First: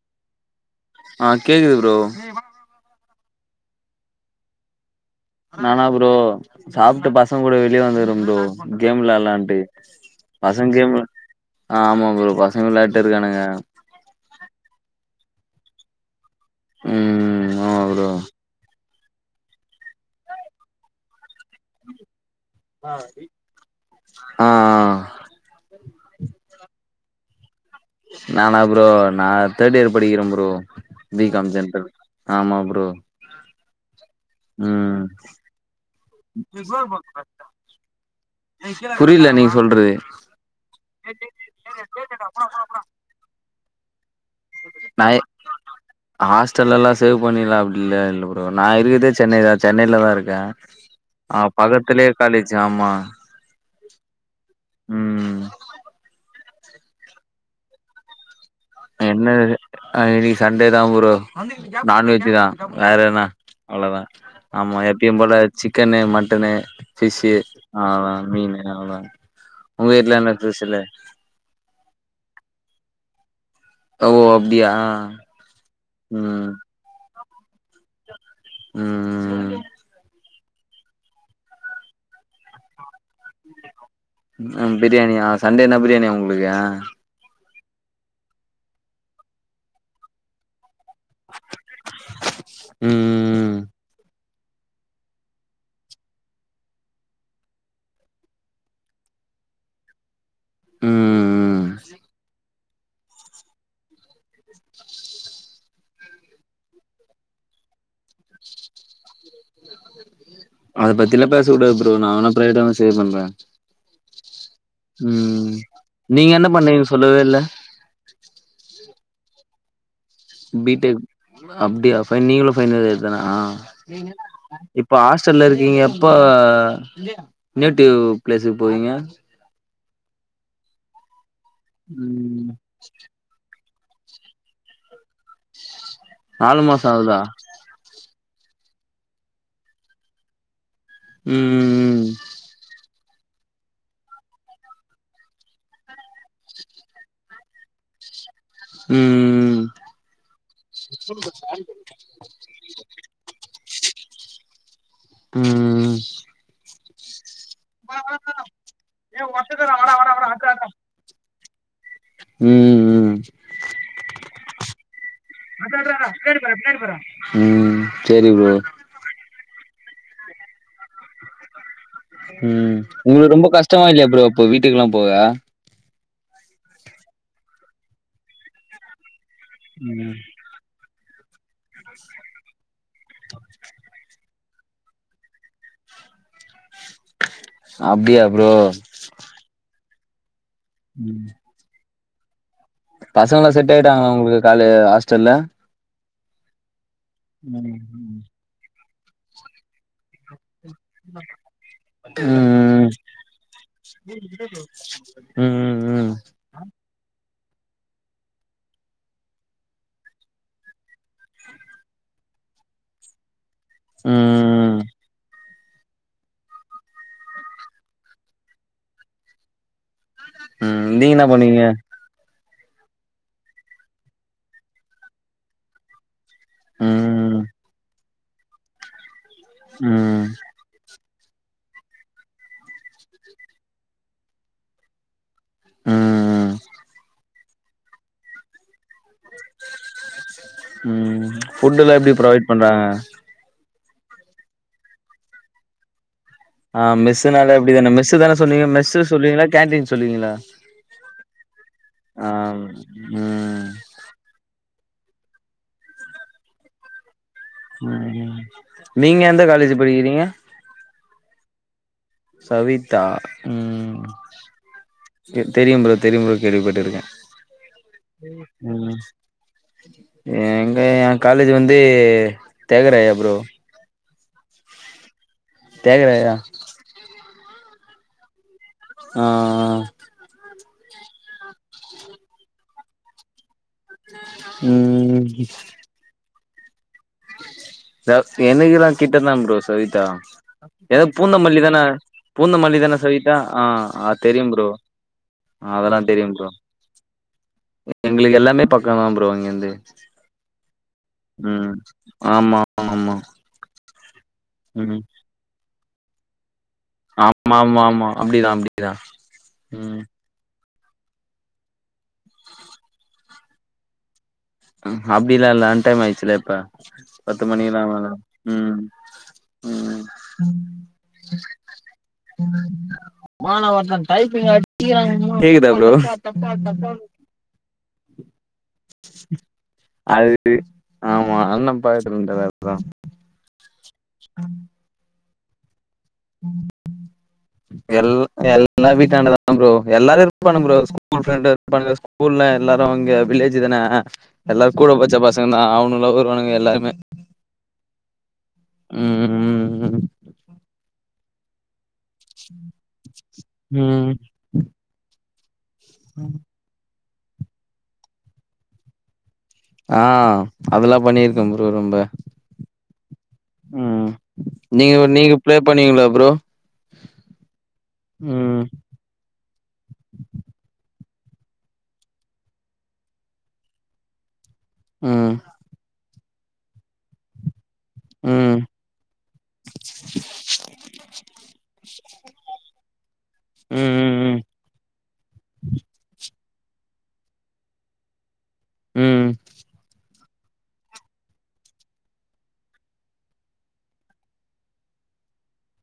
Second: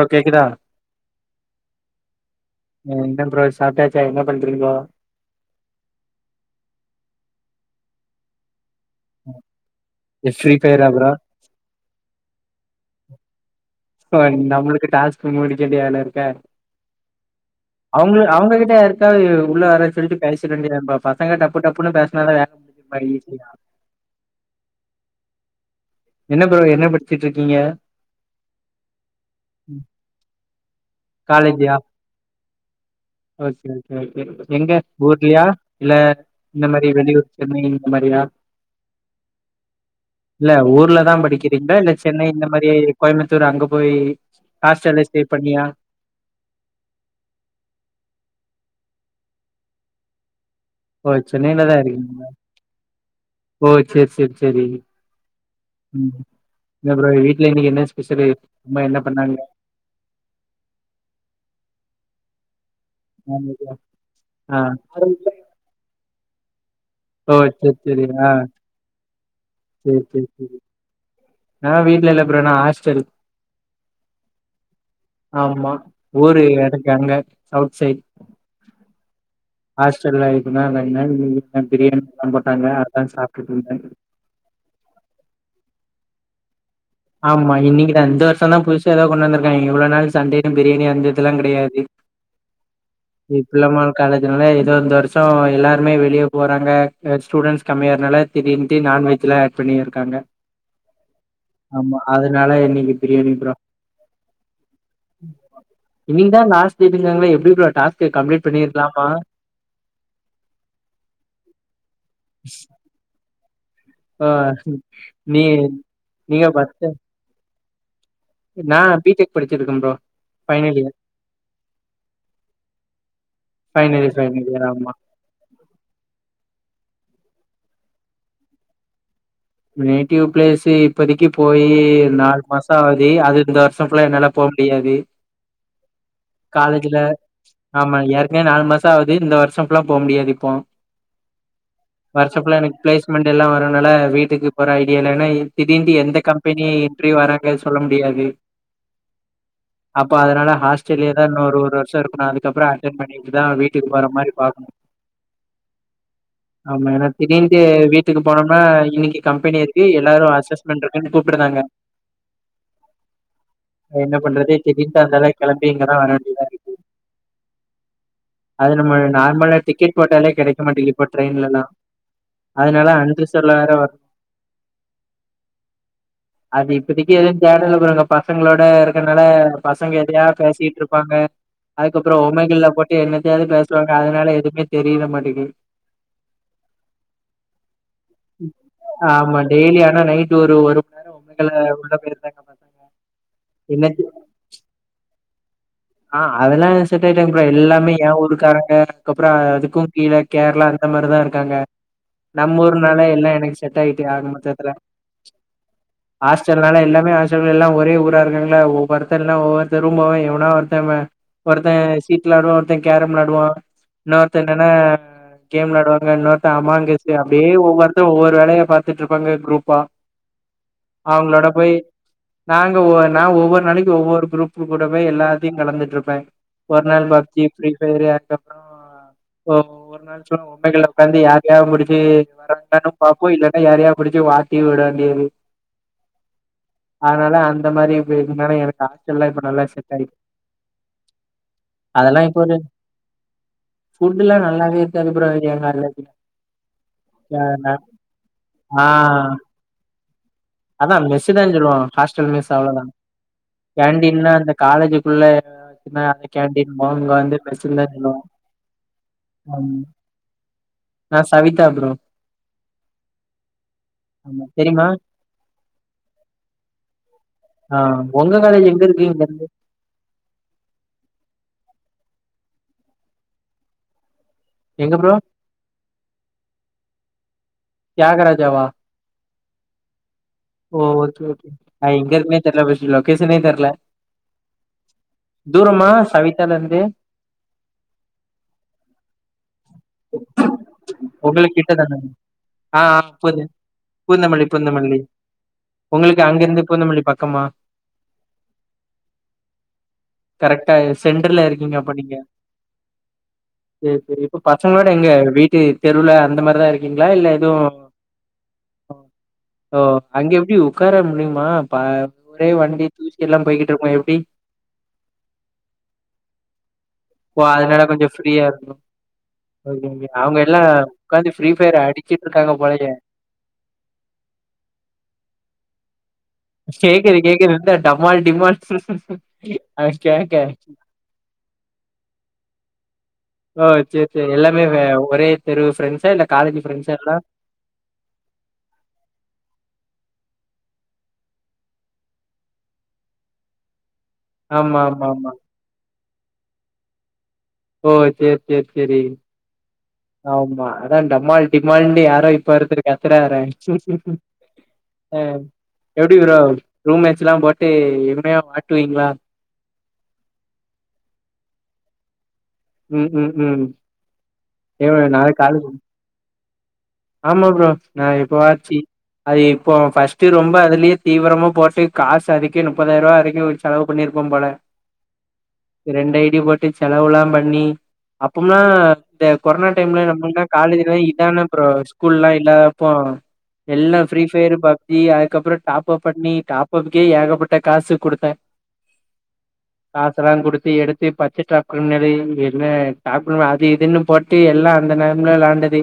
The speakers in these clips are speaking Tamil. ஓ கேக்குதா ஆ கேக்குது ப்ரோ ம் என்ன ப்ரோ சாப்ட்டாச்சா என்ன பண்ரீங்கோ நானா ப்ரோ சாப்ட்டு பசங்க கூட வெளிய வந்துருக்கே ப்ரோ கேம் விளயாட்லான்டு ஃப்ரீ பசங்க ஃபயரா கேம் விள ப்ரோ ஆ ஆமா ப்ரோ பசங்க விளயாண்ட்டே இருக்கானுங்க ப்ரோ நம்மளுக்கு டாஸ்க் முடிக்க வேண்டிய வேல இருக்க ம் ஆமா ப்ரோ அவங்களு அவங்ககிட்டயா இருக் [unintelligible] உள்ள வர சொல்லிட்டு பேசிரவேண்டிய தான பா பசங்க டப்பு டப்புன்னு பேஸ்னாதா வேல முடியு ஆ ஆ என்ன ப்ரோ என்ன படிச்சிட்ருக்கீங்க நானா ப்ரோ நா தேர்ட் இயர் படிக்கிறே ப்ரோ பி காம் ஜென்ட்ரல் ஆமா ப்ரோ ஓக்கே ஓக்கே ஓகே எங்க ம் ஊர்லியா இல்ல இந்த மாரி வெளியூர் சென்னை இந்த மாரியா புரியல நீங்க சொல்றது இல்ல ஊர்லதா படிக்கிறீங்ளா இல்ல சென்னை இந்த மாரி கோயம்புத்தூர் அங்க போய் ஹாஸ்ட்டல்ல ஸ்டே பண்ணியா ஹாஸ்டல்லலா சேவ் பண்ணிலா அப்டிலா இல்ல ப்ரோ நா இருக்கதே சென்னைதா சென்னையிலதா இருக்கே ஓ அ சென்னையில பக்கத்திலே காலேஜி ஆமா ஒ சேரி சேரி சேரி ம் ம் என்ன ப்ரோ வீட்ல இன்னைக்கி என்ன ஸ்பெஷலு அம்மா என்ன பண்ணாங்க என்னது அ இன்னைக்கு சண்டே தா ப்ரோ நான் வெஜ் தா வேற என்ன நான்வெஜ்ஜா அவ்ளோதா ஆ ஆமா எப்பயு போல சிக்கனு மட்டனு பிஷ்சு ஓ செரி செரி அவ்ளோதா ஆ மீனு அவ்ளோதா உங்க வீட்ல என்ன பெஷலு நாலா வீட்ல இல்ல ப்ரோ நா ஆஸ்டலு ஓ அப்டியா ஆமா ஊரு ம் எனக்கு அங்க சவுத் சைட் ம் ம் ஹாஸ்டல்ல இருந்தா [unintelligible] இன்னைக்குதா பிரியாணி எல்லா போட்டாங்க அதா சாப்ட்டுட்டு இருந்தேங் ம் பிரியாணியா சண்டேன்னா பிரியாணியா உங்ளுக்கு ஆமா இன்னைக்கிதா இந்த வருஷ தா புதுசா ஏதோ கொண்டு வந்ருக்காய்ங்க இவ்ளோ நாள் சண்டே பிரியாணி வந்தது அப்பிட்லா கெடயாது ம் [unintelligible] காலேஜ்னால ஏதோ இந்த வருஷோ எல்லாருமே வெளிய போறாங்க பிளஸ் ஸ்டூடெண்ஸ் கம்மியா ஆகுரறதுனால திடிர்ன்னுட்டு நான்வெஜ்லா ஆட் பண்ணிருக்காங்க ம் ம் ஆமா அதனால இன்னைக்கு பிரியாணிப் ப்ரோ இன்னைக்குதா லாஸ்ட் டேட் இங்காங்ளே எப்டி ப்ரோ டாஸ்க் கம்ப்ளிட் பண்ணிருலாமா அத பத்திலா‌ பேசக்கூடாது ப்ரோ நா வேனா பிரைவேட்டா மெசேச் பண்றே ஆ நீ ம் நீங்க என்ன பண்ணீங்க சொல்லவே இல்ல நா பிடெக் படிச்சிட்ருக்கே ப்ரோ ஃபைனல் இயர். பிடெக் அப்டியா ஃபை நீங்களு ஃபைனல் இயர் தானா ஃபைனல் இயர், ஃபைனல் இயர் ஆமா. இப்ப ஆஸ்ட் ஆஸ்ட்டல்ல இருக்கீங்க எப்போ நேட்டிவ் பிளேஸுக்கு போவீங்க நேட்டிவ் பிளேஸு இப்போதைக்கு போயி நாலு ம் மாசோ ஆகுது அது இந்த வருஷோ [unintelligible] ஃபுல்லா என்னால போவ முடியாது நாலு மாசோ காலேஜில ஆகுதா ஆமா ஏற்க்கனவே நாலு மாசோ ஆகுது இந்த வருஷோ ஃபுல்லா போவ முடியாது இப்போ ம் வருஷோ ஃபுல்லா எனக்கு பிளேஸ்மெண்ட் எல்லா வருததுனால வெய்ட் வீட்டுக்கு போற ஐடியா இல்லனா திடீர்ன்டு எந்த கம்பெனி இன்டர்வியூ வராங்க சொல்ல முடியாது ம் அப்போ அதுனால ஹாஸ்டல்லே தா இன்னொரு ஒரு வருஷம் இரு அதுக்கப்றம் அட்டன் பண்ணிட்டு தா வீட்டுக்கு போற மாரி பாக்கணு ம் ஆமா எனா திடீர்ன்டு வீட்டுக்கு போனாம்னா இன்னிக்கி கம்பெனி இருக்கு எல்லாரு அசஸ்மெண்ட் இருக்குனு கூப்புடுருதாங்க ம் ம் என்ன பண்றது திடீர்ன்டு அந்தால கெளம்பி இங்க தா வர வேண்டிய தா இருக்கு ம் சேரி ப்ரோ அது நம்ம நார்மலா டிக்கெட் போட்டாலே கெடைக்க மாட்டிங்கிது இப்ப ட்ரெயின்லலா ம் உங்களுக்கு ரொம்ப கஷ்டமா இல்லயா ப்ரோ அப்ப வீட்டுக்குல்லா போக அது இப்பதிக்கு எதுவும் தேடல ப்ரோ இங்க பசங்களோட இருக்கனால பசங்க ம் எதயா பேசிட்டு இருப்பாங்க அதுக்கப்பறம் ஒமைகில்ல போட் என்னதயாது பேசுவாங்க அதுனால எதுமே தெரியிர மாட்டிங்கி அப்டியா ப்ரோ ஆமா டெய்லி ஆனா நைட் ஒரு நேரம் ஒமைகல உள்ள பேயிடு தேங்க பசங்க எல்லா செட் ஆயிட்டாங்க உங்களுக்கு காலு ஹாஸ்டல்ல ஆ அதெல்லா செட் ஆயிட்டாங்க ப்ரோ ம் எல்லாமே ஏ ஊருக்காராங்க அதுகப்றம் அதுக்கும் கீழ கேரளா அந்த மாரிதான் இருக்காங்க நம்ம ம் ம் ஊர்னால எல்லா எனக்கு செட் ஆயிட்டு ஆக மெத்தத்துல ம் ம் ம் இத்தன் நாள்ல எல்லாமே ஹாஸ்டல் எல்லா ஒரே ஊரா இருக்காங்கள ஒவ்வொருத்தர் லாம் ஒவ்வொருத்தர் ரூம் போவே யவனோ ஒருத் தவன் ஒருத்தவன் சீட் விளாடுவான் ஒருத்தன் கேரம் விளாடுவான் இன்னோர்தன் என்னன்னா ம் ஆ கேம் விளாடுவாங்க இன்னோருதே அமாங்கசு அப்டியே ஒவ்வொருத்த ஒவ்வொரு வேலய பாத்துட்டு ருப்பாங்க குரூப்பா ம் நீங்க என்ன அவுங்குளோட பண்ணுவீங்க போய் நாங்க ஒ நா ஒவ்வொரு நாளைக்கு ஒவ்வொரு குரூப் கூட போய் எல்லாத்தையும் கலந்துட்டு ருப்பேன் ஒரு நாள் ம் பக்தி ஃப்ரீ பயரு அதுக்கப்புறம் ஒரு நாள் ம் சுலேகம் உண்மைகள்ல உக்காந்தி யார்ட முடிச்சி வரடானு பாப்போம் இல்லன்னா யாரயாது புடிச்சு வாட்டி வுட வேண்டியது ம் ம் அதுனால அந்த மாரி இது இருனா எனக்கு ஆஸ்டல்லாம் இப்ப நல்லா செட் ஆயிரு ம் ஃபுட்டெல்லா எப்டி அதெல்லா இப்போ ப்ரொவைட் ஒரு பண்றாங்க ஃபுட் எல்லா நல்லாவே இருக்காது ப்ரோ [unintelligible] ஆ மெஸ்னுனாலே அப்டித்தானே மெஸ்சு சொன்னீங்க மெஸ்சு சொல்லுவீங்களா கேன்டீன் சொல்லுவீங்களா அதான் மெஸ்சு தா சொல்லுவோம் ஹாஸ்டல் ஆ மெஸ் அவ்ளோதான் ம் இன்னு அந்த காலேஜ் குள்ள அந்த கேண்டீன் போவோ இங்க வந்து மெஸ்ஸுன் தா சொல்லுவோ ம் நீங்க எந்த காலேஜ் ஆமா படிக்கிறீங்க நா சவித்தா ப்ரோ சவித்தா ம் ஆமா தெரியுமா தெரியும் ப்ரோ தெரியும் ப்ரோ கேள்விபட்டுருக்கே ஆ ஒங்க காலேஜ் எங்க இருக்கு இங்கருந்து எங்க என் காலேஜ் வந்து தியாகராயர் ப்ரோ எங்க ப்ரோ தியாகராயர் தா தியாக ராஜா வா ஆ ஆ ஓ ஓகே ஓகே அது எங்க இருக்குனே தெர்ல பஸ்ட் லொக்கேஷனே தெர்ல ம் தூரமா சவித்தாலந்து என்னுகில்லா கிட்டதா ப்ரோ சவித்தா எது பூந்த உங்களுக்கு மல்லி கிட்ட தான பூந்த மல்லி ஆ தான ஆ சவித்தா பூந்த ஆ ஆ பூந்தமல்லி தெரியும் ப்ரோ பூந்தமல்லி அதெல்லா தெரியும் ப்ரோ கம்மா எங்களுக்கு எல்லாமே பக்கம் தா ப்ரோ இங்கேந்து கரெக்டா சென்டர்ல இருக்கீங்க அப்ப நீங்க ஆமா ஆமா சரி சரி இப்ப பசங்களோட ம் எங்க வீட்டு தெருல அந்த மாதிரிதான் இருக்கு ங்களா இல்ல ஆமா எதுவும் ஆமா ஆமா அப்டிதா அப்டிதா ம் அங்க எப்படி உட்கார முடியுமா ஒரே வண்டி தூச்சி எல்லாம் போய்கிட்டு இருக்கோம் எப்படி அப்படி இல்லாம் இல்ல அன் டைம் ஆயிடுச்சுல இப்ப ஓ பத்து மணிலா அதனால மேல கொஞ்சம் ஃப்ரீயா ம் இருந்தும் ம் ஓகேக அவங்க எல்லாம் உட்காந்து ஃப்ரீ ஃபயர் அடிச்சிட்டு இருக்காங்க போழைய மானவர்தன் டைப்பிங் ஆங்காோ கேக்குது கேக்குது என்ன டமாள் டிமாள் அ அது கேக்கே ஆமா அண்ணே பாத்துனுந்தார் அதா ஓ சேர் சேரி எல்லாமே வ ஒரே தெரு ஃப்ரெண்ஸா இல்ல காலேஜு ஃப்ரெண்ஸா எல்லா எல்ல எல்லா வீட்டாண்டதா ப்ரோ எல்லாரு இருப்பானுங் ப்ரோ ஸ்கூல் ஃப்ரெண்டு இருப்பானுங்க ஸ்கூல்ல எல்லாரு இங்க வில்லேஜு தானே எல்லார் ஆமா, கூட ஆமா, பச்சா ஆமா. பசங்க தா அவ்னுங்ளு வருவானுங்க எல்லாருமே ஓ சேர் சேர் சேரி ம் ம் ஆமா அதா டமால் டிமால்ன் னு யாரோ இப்ப ஒருத்தரு கத்துறாறே ம் அ எப்டி ப்ரோ ரூம் மேட்ஸுலாம் போட்டு எவனியா வாட்டுவீங்ளா ஆ அதுல்லா பண்ணியிருக்கே ப்ரோ ரொம்ப ம், ம், ம் நீங்க ஏங்க நீங்க நாளைக்கு ப்ளே காலேஜ் பண்வீங்களா ப்ரோ ஆமா ப்ரோ நா ம் எப்போவாச்சி அது இப்போ ஃபஸ்ட்டு ரொம்ப அதுலியே தீவிரமா போட்டு காசு அதுக்கே முப்பதாய்ருவா வரைக்குச் செலவு பண்ணியிருப்பம்போல ம் ரெண்டு ஐடி போட்டு செலவுலாம் பண்ணி ம் அப்பம்ல்லா இந்த கொரோனா டைம்லா நம்மள்க்லா காலேஜ் இல்ல இதான ஒர் ஸ்கூல்லா இல்ல அப்போ ம் எல்லா ம் ஃப்ரீ ம் ஃபயரு பப்ஜி அதுக்கப்புறோ டாப்பப் பண்ணி டாப்பப்புகே ஏகப்பட்ட காசு குடுத்தே ம் காசெல்லா குடுத்து எடுத்து [unintelligible] நெறிய என்ன ஆப்புன் அது இதுன்னு போட் டு எல்லா அந்த நேரம்ல விளாண்டது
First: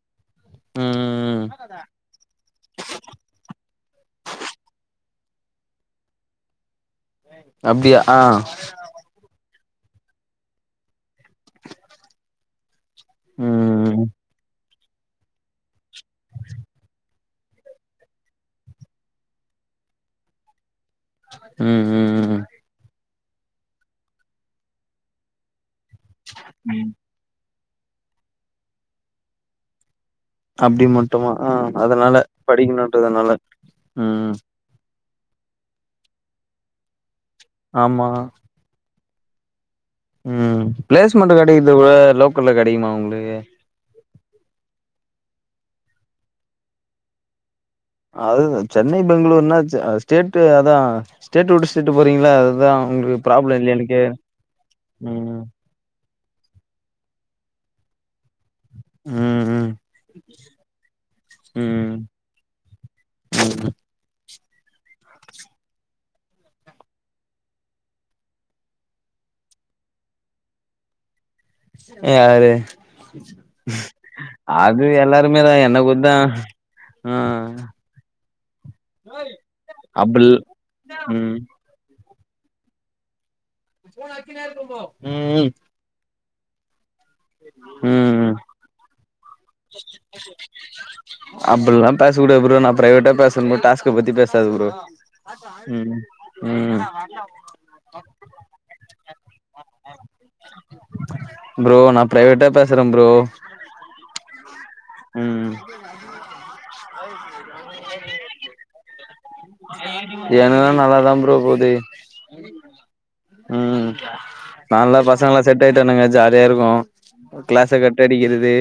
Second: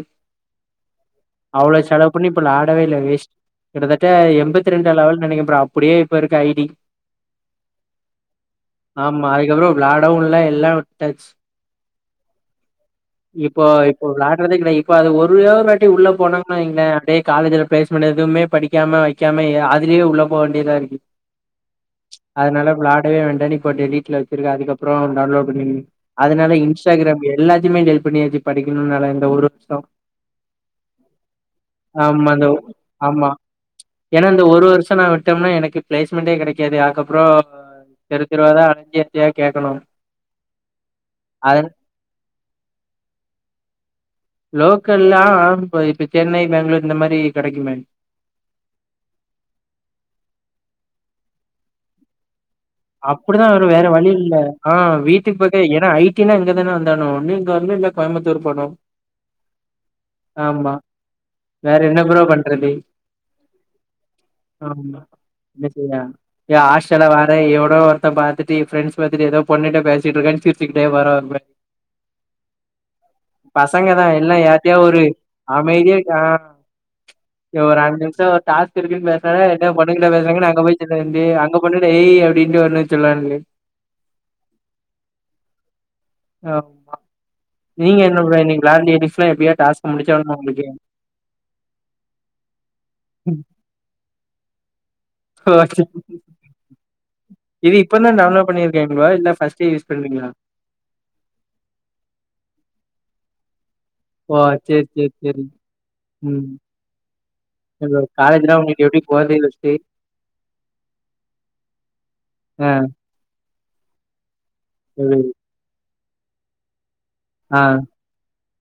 ம் அவ்ளோ செலவ் பண்ணு இப்ப வ்ளாடவே இல்ல வேஸ்ட் கிட்டத்தட்ட எம்பத்தி ரெண்டா லெவல் நெனைக்க ப்ரோ அப்புடியே இப்ப இருக்கு ஐடி அப்டியா ஆ ஆமா அதுக்கப்புறோ வ்ளாடவு இல்ல எல்லா உட்டாச்சு இப்போ ம் இப்போ விளாட்றதே கிடையா இப்போ அது ஒ ரே ஒரு வாட்டி உள்ள போனோங்குனு வைங்ளே அப்டே காலேஜுல ப்ளேஸ்மெண்ட் எதுவுமே படிக்காம வெய்க்காம எ அதுலியே உள்ள போ வேண்டியதா இருக்கு ம் ம் ம் அதனால விளாடவே வேண்டான்னு இப்ப டெ வீட்ல வெச்சிருக்க அதுக்கப்புறோ டவுன்லோட் பண்ணி அதனால இன்ஸ்டாகிராம் எல்லாத்தியுமே டெலிட் பண்ணியாச்சு படிக்கணுன்னால இந்த ஒரு வருஷோ அப்டி மட்டுமா ஆ அதனால ஆமா இந்த ஆமா படிக்கணுன்றதுனால ஏனா ம் இந்த ஒரு வருஷோ நா வி ட்டம்னா எனக்கு ப்ளேஸ்மெண்ட்டே கெடைக்காது அதுக்கப்புறோ ஆமா தெரு தெருவாதா அலஞ்சி என்னத்தயாவ் கேக்கணு ம் ப்ளேஸ்மெண்ட்டு அது கெடைக்குத்துவுட லோக்கல்ல கெடைக்குமா உங்ளுக்கு லோக்கல்லா ஆ ப்ரோ இப்ப சென்னை பேங்ளூர் இந்த மாரி கெடைக்குமே அதுதா சென்னை பெங்களூர்னா செ அ ஸ்டேட்டு அதா ஸ்டேட்டு உட்டு ஸ்டேட்டு போறீங்கள அதுதா உங்களுக்கு அப்படிதா ப்ராப்ளம் ஆனு இல்லையானு வேற கே வழி இல்ல ஆ வீட்டுக் ம் பக்க ஏனா ஐ னா இங்கத்தான வந்தானு ஒன்னு இங்க வர்னு இல்ல கோயம்புத்தூர் போனு ம் ம் ஆமா வேற ம் என்ன ப்ரோ பண்றது ஆமா என்ன செய்ய எ ஆஷ்டல வேற எவ் னோ ஒருத்த பாத்துட்டு ஃப்ரெண்ஸ் பாத்துட்டு எதோ பொண்ணிட்ட பேசிட்ருக்கான் சிரிச்சிக்கிட்டே போரா ப்ரோ [unintelligible] யாரு பசங்கதா எல்லா யார்ட்டியா அது ஒரு எல்லாருமே தா என்ன அமைதியா கூத்தா ஆ ஆ எ ஒரு அஞ்சு நிம்ஸோ டாஸ்க்கிருக்குன் பேஸ்னாவே என்ன பொண்ணுங்கிட்ட அப்புல் பேசுறாங்கன் அங்க போய் சொல்ல வேண்டி ம் அங்க பொண்ண ஏய் அப்படின்னு வரன்னு சொல்லலாம்ல்லே உம் ஆஹ் நீங்க ம் என்ன நீங்க லேல எ எப்பா டாஸ்க் முடிச்ச உங்களுக்கு அப்படில்லாம் பேசக்க கூட நான் பிரவேட்ட பேசும் ட் பத்தி பேசது பரோ உம் உம் இது இப்பதான்டவுன்லோட்ண்ணிருக்கங்களா இல்ல ஃர்ஸ்ட யூ பறீா ப்ரோ நான் பிரைவேட்டா பேசுறேன் ப்ரோ ஓ சரி சரி சரி உம் ஆ ஹோ காலஜிரா நீ எவடி போ ஏனதா நல்லாதான் புோ போது ஆ உம் நான்ல்லா பசங்க எப்டி எாம் செட் ஆயிட்டனுங்க ஜாலியா இருக்கும் ஆ கிளாஸ க டிக்கிறது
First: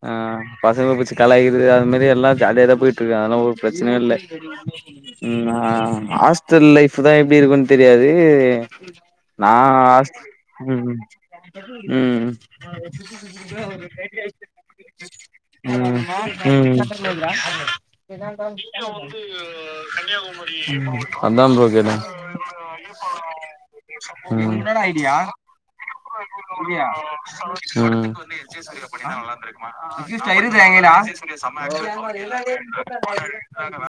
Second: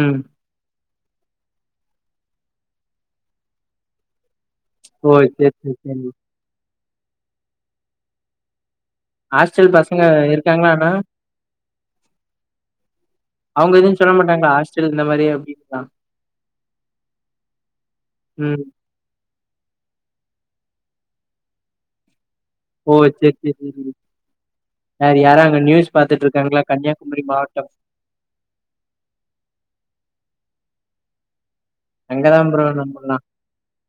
ம் ஆஹ் பசங்க பூச்சு கலாயிது அது மாதிரி எல்லாம் ஜையே தான் போயிட்டு இருக்க அதெல்லாம் ஒரு பிரச்சனையும் இல்லை ஓ சேரி சேரி சேரி ஹாஸ்டல் லைஃப் தான் எப்படி இருக்கும்ன்னு தெரியாது ஹாஸ்டல் பசங்க நான் இருக்காங்களா ஆனா உம் உம் அவங்க எதுவு சொல்ல மாட்டாங்களா ஹாஸ்டல் இந்த மாரி அப்டின்லா ஹ ம் அதம் ரோகத ஓ சேரி சேரி சேரி என்னடா வேற ஐடியா யாரும் அங்க நியூஸ் பாத்துட்டு இருக்காங்களா புடியா கன்னியாகுமரி மாவட்டம் எங்கடா அங்கதான் ப்ரோ நம்பலாம் [inaudible]